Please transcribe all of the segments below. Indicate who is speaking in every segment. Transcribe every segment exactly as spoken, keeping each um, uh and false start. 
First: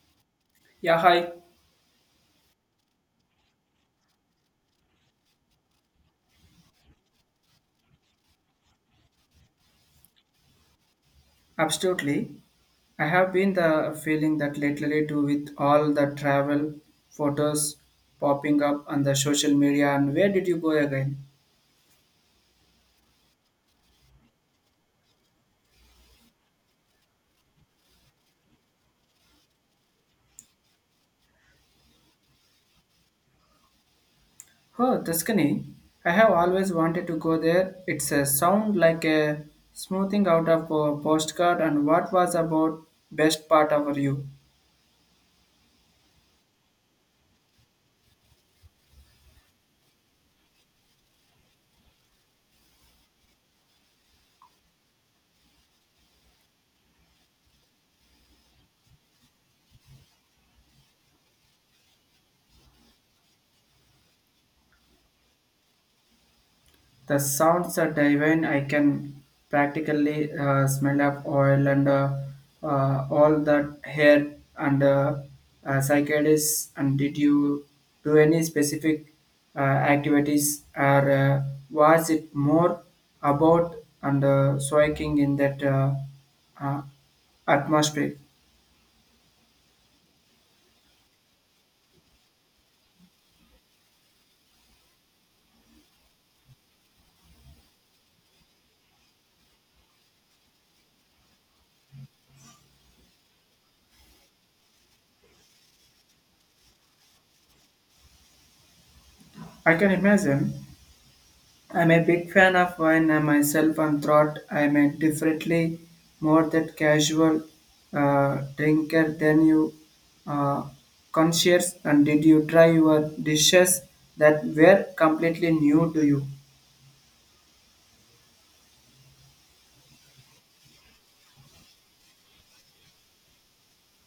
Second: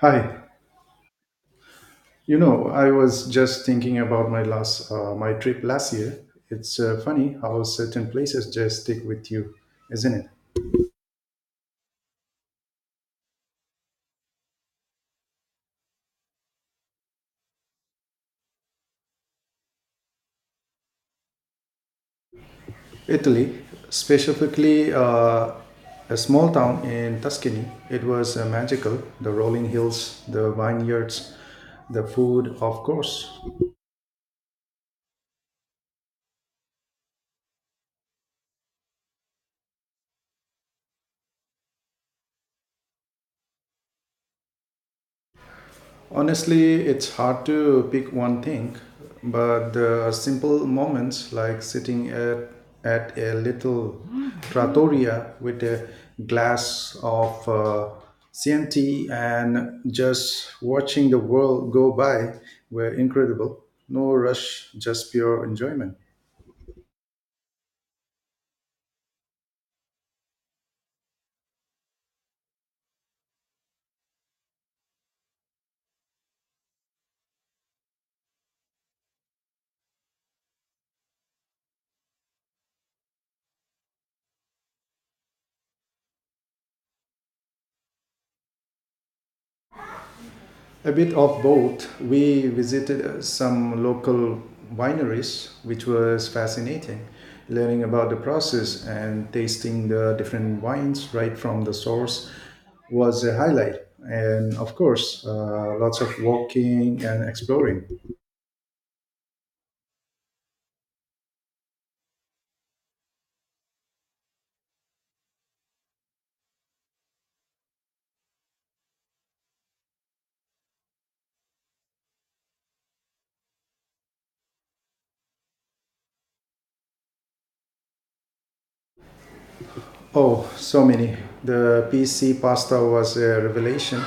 Speaker 1: Hi.
Speaker 2: Yeah, hi.
Speaker 1: You know, I was just thinking about my last uh, my trip last year. It's uh, funny how certain places just stick with you, isn't it?
Speaker 2: Absolutely. I have been the feeling that lately too with all the travel photos popping up on the social media and where did you go again?
Speaker 1: Italy, specifically uh, a small town in Tuscany. It was uh, magical. The rolling hills, the vineyards, the food, of course.
Speaker 2: Oh, Tuscany. I have always wanted to go there. It's a sound like a smoothing out of a postcard and what was about best part of you?
Speaker 1: Honestly, it's hard to pick one thing, but the simple moments like sitting at, at a little trattoria with a glass of uh, Chianti and just watching the world go by were incredible. No rush, just pure enjoyment.
Speaker 2: The sounds are divine. I can practically uh, smell of oil and uh, uh, all that hair and uh, uh, psychedelics. And did you do any specific uh, activities or uh, was it more about and uh, soaking in that uh, uh, atmosphere?
Speaker 1: A bit of both. We visited uh, some local wineries, which was fascinating, learning about the process and tasting the different wines right from the source was a highlight. And of course, uh, lots of walking and exploring.
Speaker 2: I can imagine I'm a big fan of wine and myself and thought I'm a differently more that casual uh, drinker than you uh, conscious and did you try your dishes that were completely new to you?
Speaker 1: Oh, so many. The P C pasta was a revelation.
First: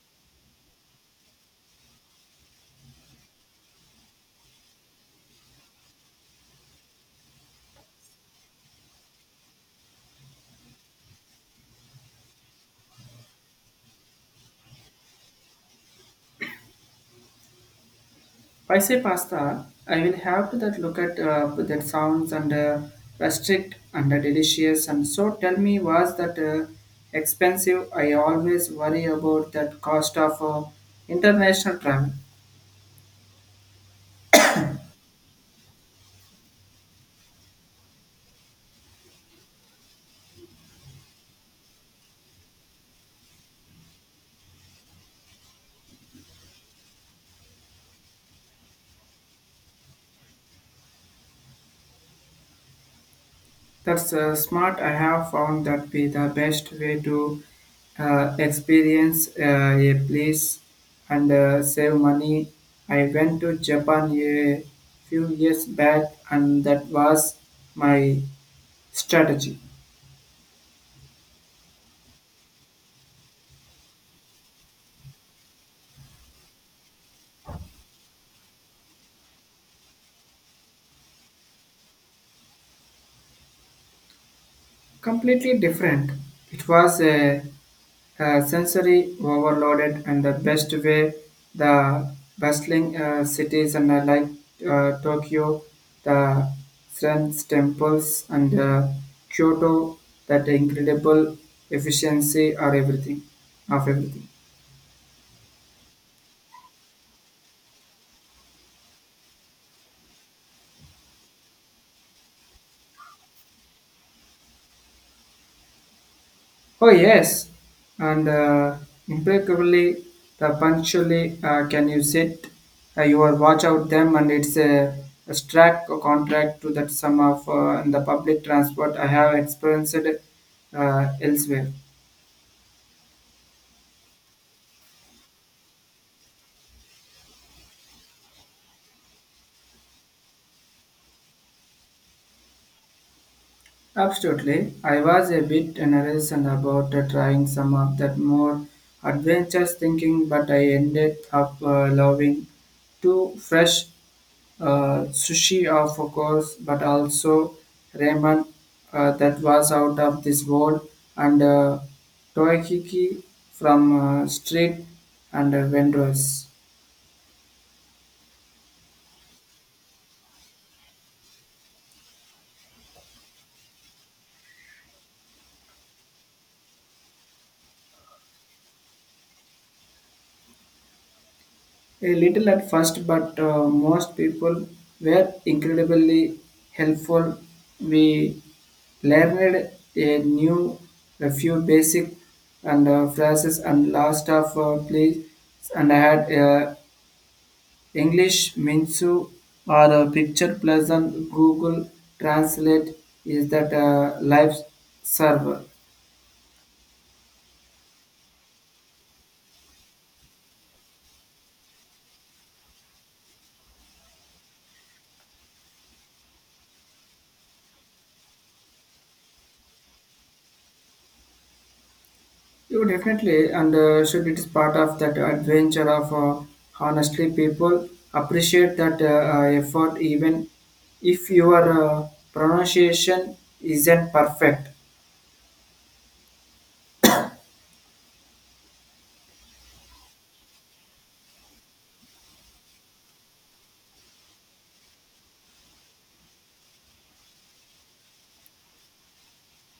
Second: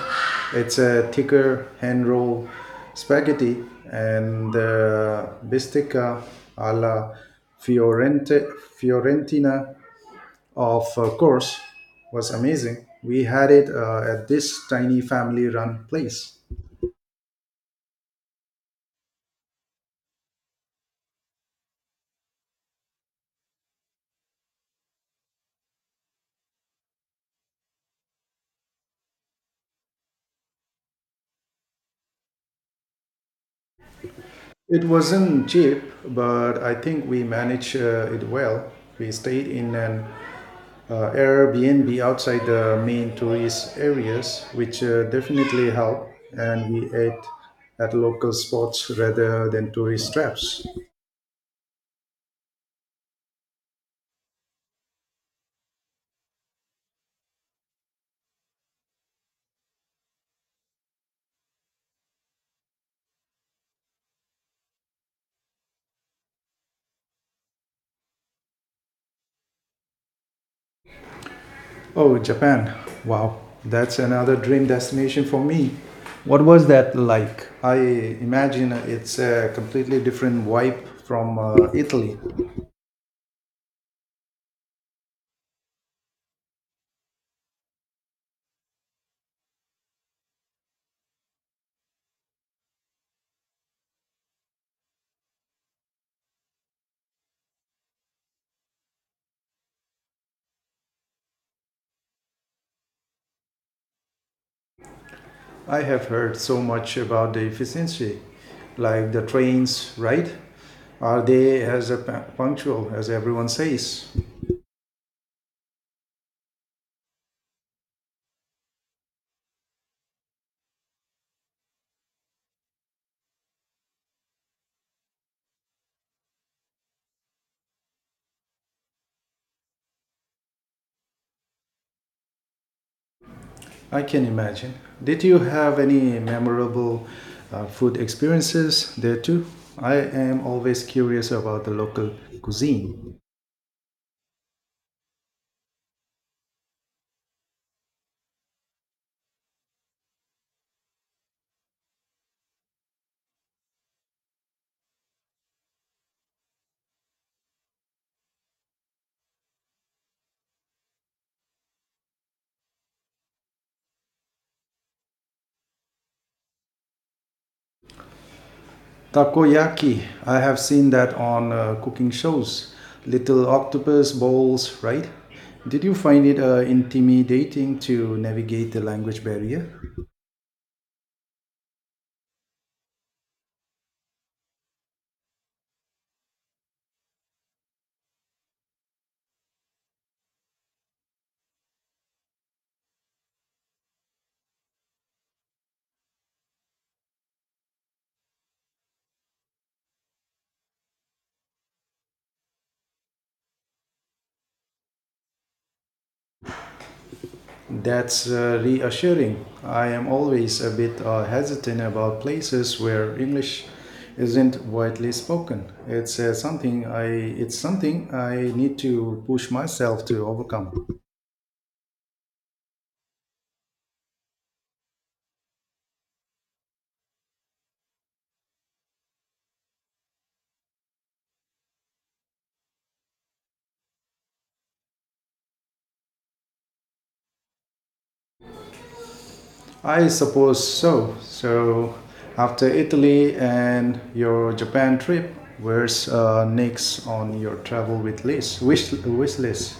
Speaker 1: It's a thicker hand roll spaghetti, and the bistecca alla Fiorente, Fiorentina, of uh, course, was amazing. We had it uh, at this tiny family run place.
Speaker 2: I say pasta, I will have to that look at uh, that sounds and uh, restrict and uh, delicious and so tell me was that uh, expensive? I always worry about that cost of uh, international travel.
Speaker 1: It wasn't cheap, but I think we managed uh, it well. We stayed in an uh, Airbnb outside the main tourist areas, which uh, definitely helped, and we ate at local spots rather than tourist traps.
Speaker 2: That's uh, smart. I have found that be the best way to uh, experience uh, a place and uh, save money. I went to Japan a few years back, and that was my strategy.
Speaker 1: Oh, Japan! Wow, that's another dream destination for me. What was that like? I imagine it's a completely different vibe from uh, Italy.
Speaker 2: Completely different. It was a, a sensory overloaded and the best way the bustling uh, cities and uh, like uh, Tokyo, the Zen temples and uh, Kyoto, that incredible efficiency are everything of everything.
Speaker 1: I have heard so much about the efficiency, like the trains, right? Are they as uh, punctual as everyone says?
Speaker 2: Oh yes, and uh, impeccably, the punctually uh, can you sit uh, your watch out them, and it's a, a strict contract to that sum of uh, in the public transport I have experienced uh, elsewhere.
Speaker 1: I can imagine. Did you have any memorable uh, food experiences there too? I am always curious about the local cuisine.
Speaker 2: Absolutely. I was a bit nervous and about uh, trying some of that more adventurous thinking, but I ended up uh, loving two fresh uh, sushi, of course, but also ramen uh, that was out of this world, and uh, toyaki from uh, street and uh, vendors.
Speaker 1: Takoyaki, I have seen that on uh, cooking shows. Little octopus balls, right? Did you find it uh, intimidating to navigate the language barrier?
Speaker 2: A little at first, but uh, most people were incredibly helpful. We learned a new, a few basic and uh, phrases and last of uh, please, and I had uh, English Minsu or a picture pleasant Google Translate is that uh, live server.
Speaker 1: That's uh, reassuring. I am always a bit uh, hesitant about places where English isn't widely spoken. It's uh, something I it's something I need to push myself to overcome.
Speaker 2: You definitely, and uh, should it is part of that adventure of uh, honestly, people appreciate that uh, uh, effort even if your uh, pronunciation isn't perfect.
Speaker 1: I suppose so. So after Italy and your Japan trip, where's uh, next on your travel with list wish, wish list?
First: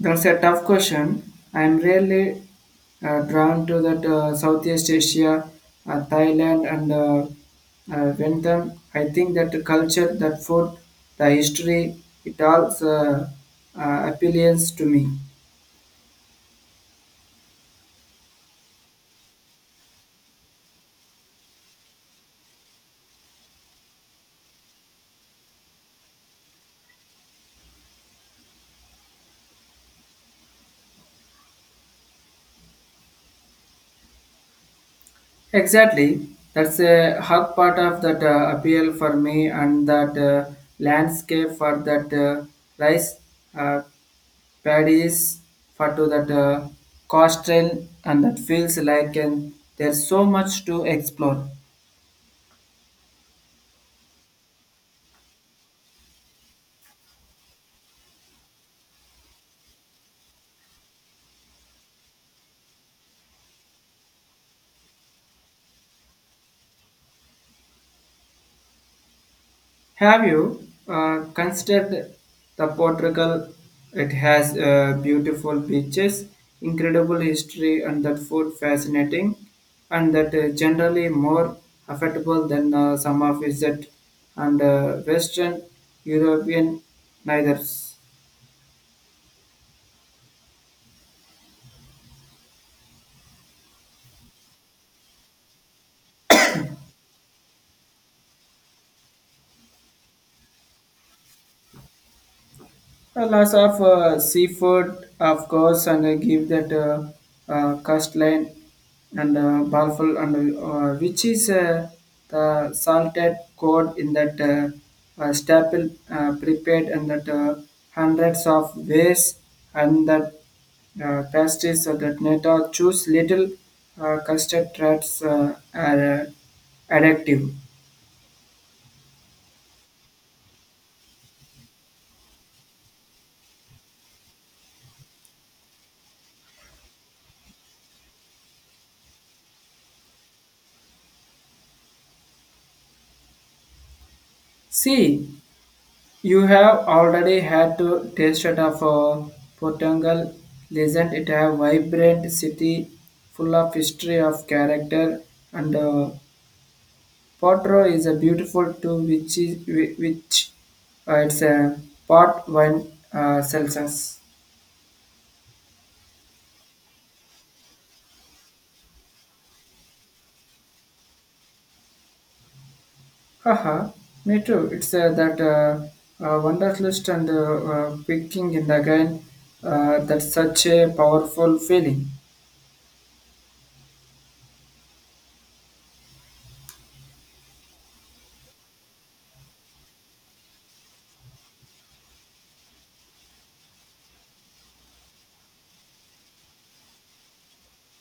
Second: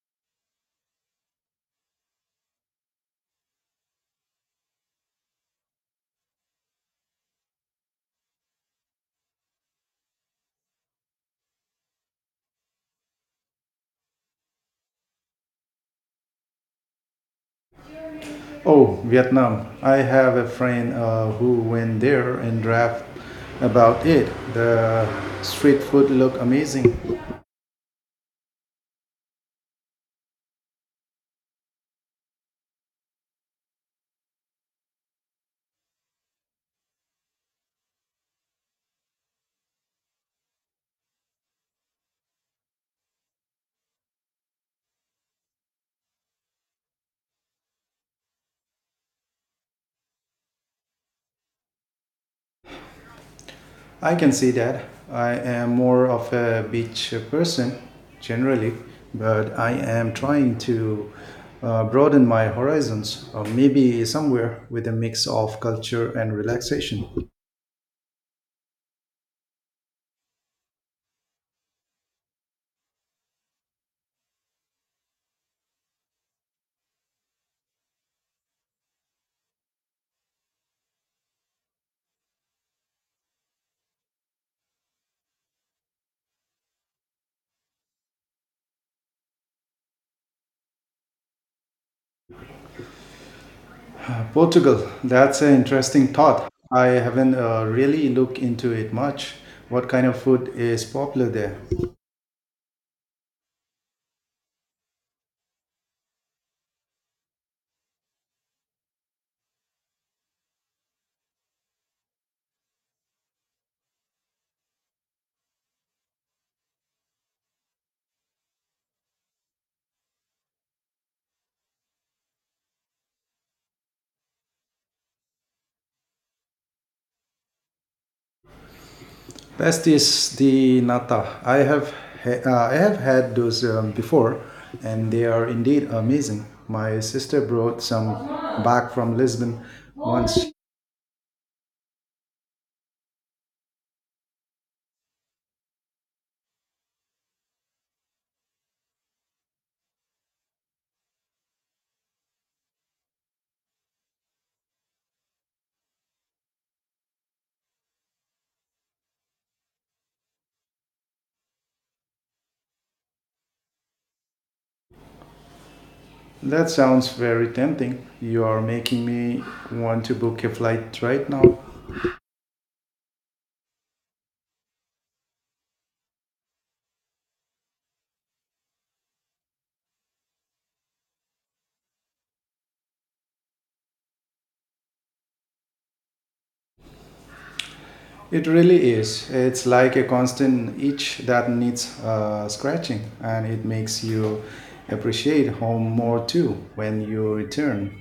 Speaker 2: That's a tough question. I'm really uh, drawn to that uh, Southeast Asia, uh, Thailand, and uh, uh, Vietnam. I think that the culture, that food, the history, it all uh, uh, appeals to me.
Speaker 1: Oh, Vietnam. I have a friend uh, who went there and rapped about it. The street food looked amazing.
Speaker 2: Exactly. That's a hard part of that uh, appeal for me and that uh, landscape for that uh, rice uh, paddies for to that uh, coast trail and that feels like and there's so much to explore.
Speaker 1: I can see that. I am more of a beach person generally, but I am trying to uh, broaden my horizons, or maybe somewhere with a mix of culture and relaxation.
Speaker 2: Have you uh, considered the Portugal? It has uh, beautiful beaches, incredible history, and that food fascinating, and that uh, generally more affordable than uh, some of visit and uh, Western European neithers.
Speaker 1: Uh, Portugal, that's an interesting thought. I haven't uh, really looked into it much. What kind of food is popular there?
Speaker 2: Uh, lots of uh, seafood, of course, and uh, give that uh, uh, custline and uh, balful, and uh, which is uh, the salted cod in that uh, uh, staple uh, prepared and that uh, hundreds of ways and that uh, pastries so that neta choose little uh, custard traps uh, are uh, addictive.
Speaker 1: Best is the nata. I have ha- uh, I have had those um, before, and they are indeed amazing. My sister brought some back from Lisbon once.
Speaker 2: See, you have already had to taste it of uh, Portugal, isn't it? A vibrant city full of history of character, and uh, Porto is a beautiful too, which is whi- which uh, it's a pot wine uh, Celsius.
Speaker 1: That sounds very tempting. You are making me want to book a flight right now.
Speaker 2: Haha, me too. It's uh, that uh, uh, wonders list and uh, uh, picking in the again. Uh, that's such a powerful feeling.
Speaker 1: It really is. It's like a constant itch that needs uh, scratching, and it makes you appreciate home more too when you return.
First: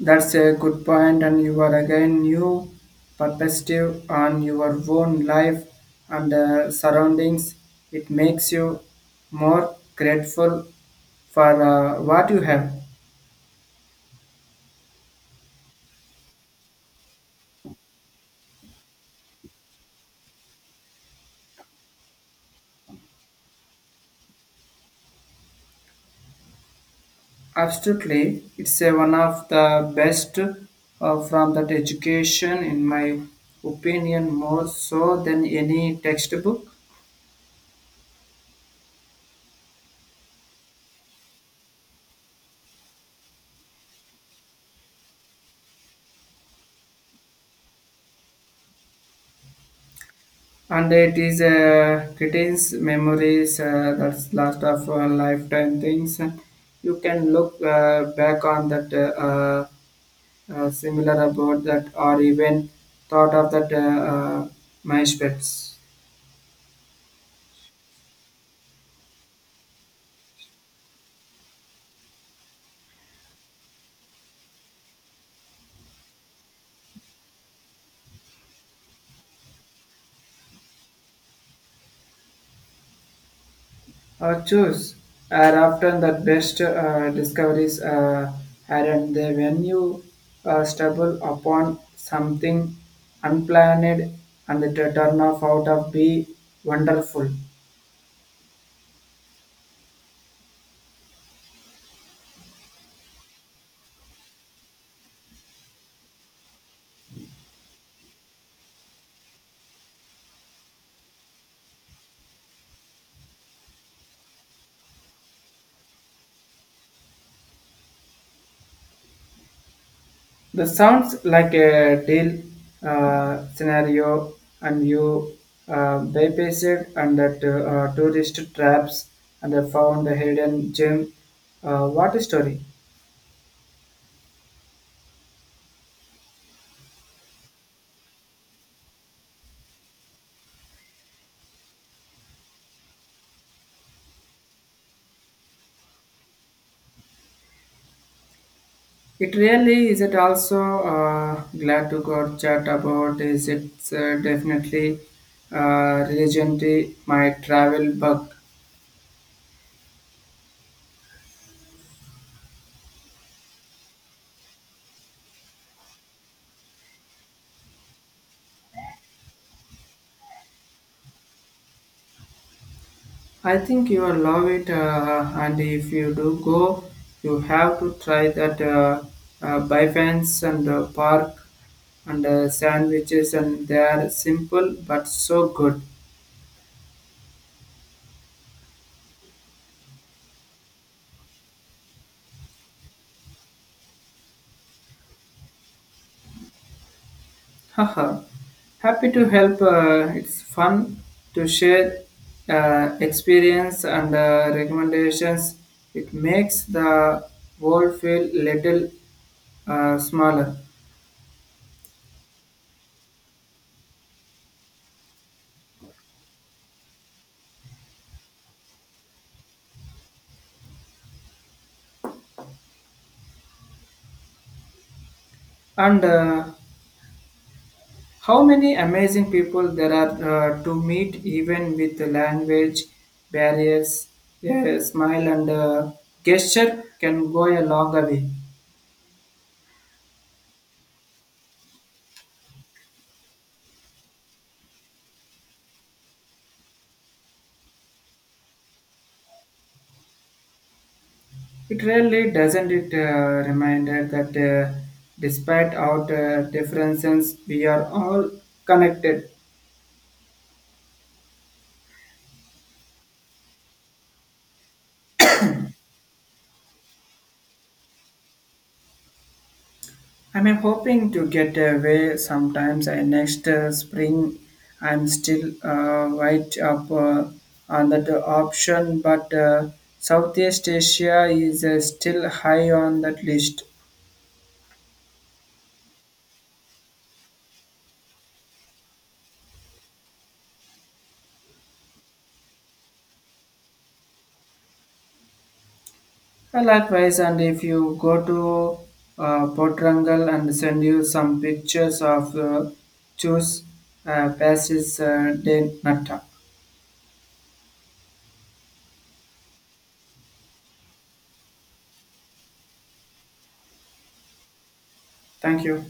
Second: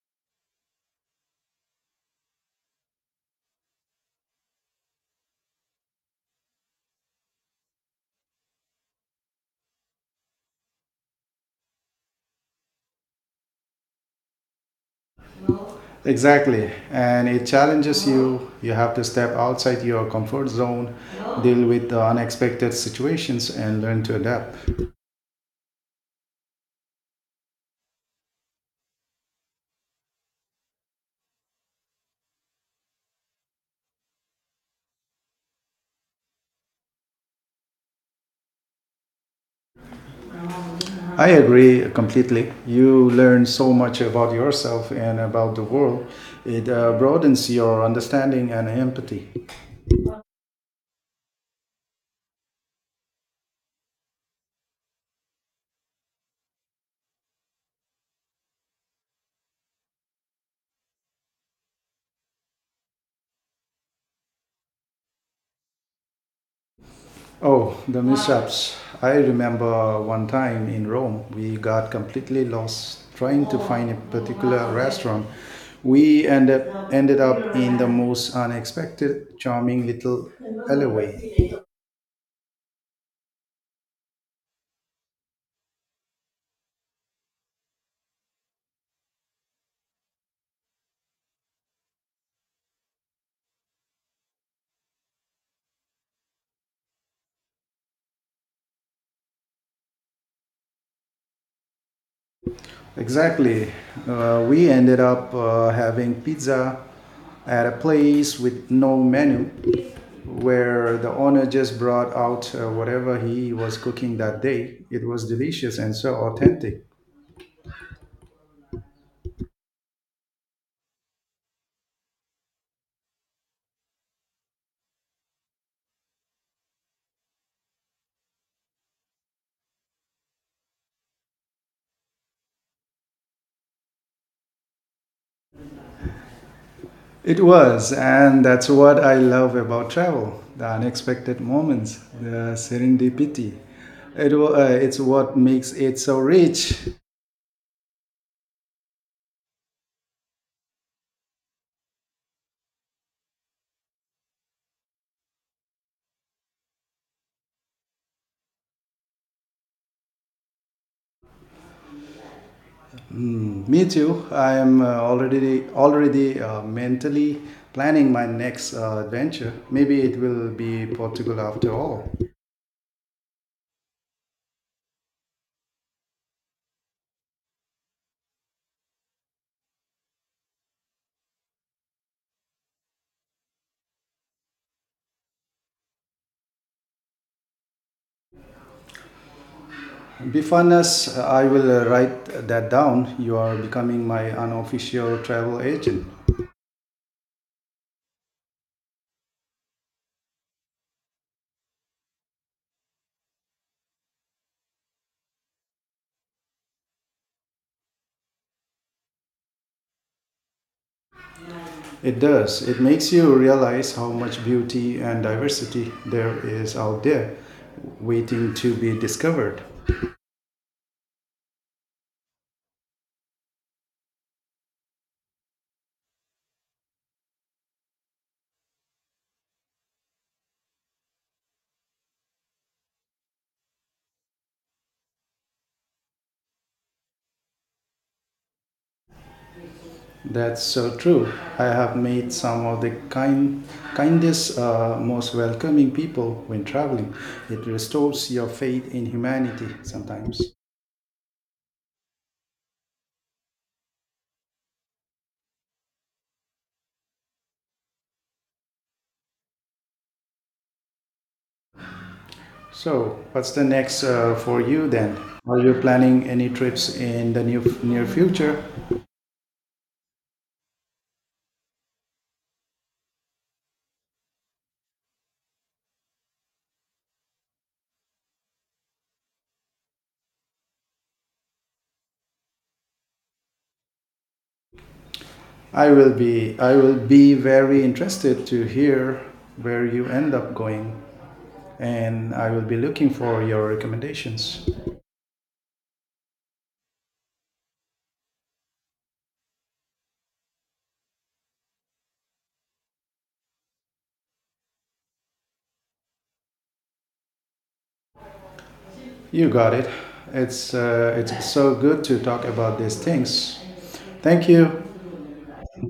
Speaker 2: That's a good point, and you are again new perspective on your own life and uh, surroundings. It makes you more grateful for uh, what you have.
Speaker 1: Exactly. And it challenges you. You have to step outside your comfort zone, deal with the unexpected situations, and learn to adapt.
Speaker 2: Absolutely, it's uh, one of the best uh, from that education, in my opinion, more so than any textbook.
Speaker 1: I agree completely. You learn so much about yourself and about the world. It uh, broadens your understanding and empathy.
Speaker 2: And it is uh, retains memories uh, that's last of uh, lifetime things you can look uh, back on that uh, uh, uh, similar about that or even thought of that uh, uh, my spets
Speaker 1: Oh, the mishaps. I remember one time in Rome, we got completely lost trying to find a particular restaurant. We ended, ended up in the most unexpected, charming little alleyway.
Speaker 2: or choose are often the best uh, discoveries uh, aren't they when you uh, stumble upon something unplanned and the turn off out of be wonderful.
Speaker 1: Exactly. Uh, we ended up uh, having pizza at a place with no menu where the owner just brought out uh, whatever he was cooking that day. It was delicious and so authentic.
Speaker 2: That sounds like a deal uh, scenario, and you uh, bypassed and that uh, tourist traps and uh, found a hidden gem. Uh, what a story!
Speaker 1: It was, and that's what I love about travel the unexpected moments, the serendipity. It, wa- uh, it's what makes it so rich.
Speaker 2: It really is. It also uh, glad to go chat about is it's uh, definitely uh, religion to my travel bug.
Speaker 1: Me too. I am uh, already already uh, mentally planning my next uh, adventure. Maybe it will be Portugal after all.
Speaker 2: I think you will love it, uh, and if you do go, you have to try that uh, uh, Bifans and uh, Park and uh, sandwiches, and they are simple but so good.
Speaker 1: Bifanas, I will uh, write that down. You are becoming my unofficial travel agent.
Speaker 2: Haha! Happy to help. Uh, it's fun to share uh, experience and uh, recommendations. It makes the world feel little uh, smaller.
Speaker 1: It does. It makes you realize how much beauty and diversity there is out there waiting to be discovered.
Speaker 2: And uh, how many amazing people there are uh, to meet, even with the language barriers, a smile and a gesture can go a long way.
Speaker 1: That's so true. I have met some of the kind, kindest, uh, most welcoming people when traveling. It restores your faith in humanity sometimes.
Speaker 2: It really doesn't it uh, reminder that uh, despite our uh, differences, we are all connected.
Speaker 1: So, what's the next uh, for you then? Are you planning any trips in the new near future?
Speaker 2: I'm hoping to get away sometimes uh, next uh, spring. I'm still uh, right up uh, on that option, but uh, Southeast Asia is uh, still high on that list.
Speaker 1: I will be I will be very interested to hear where you end up going, and I will be looking for your recommendations.
Speaker 2: Uh, likewise, and if you go to uh, Potrangal and send you some pictures of uh, choose uh, passes uh, de Nata.
Speaker 1: You got it. It's uh, it's so good to talk about these things. Thank you.
Speaker 2: Thank you.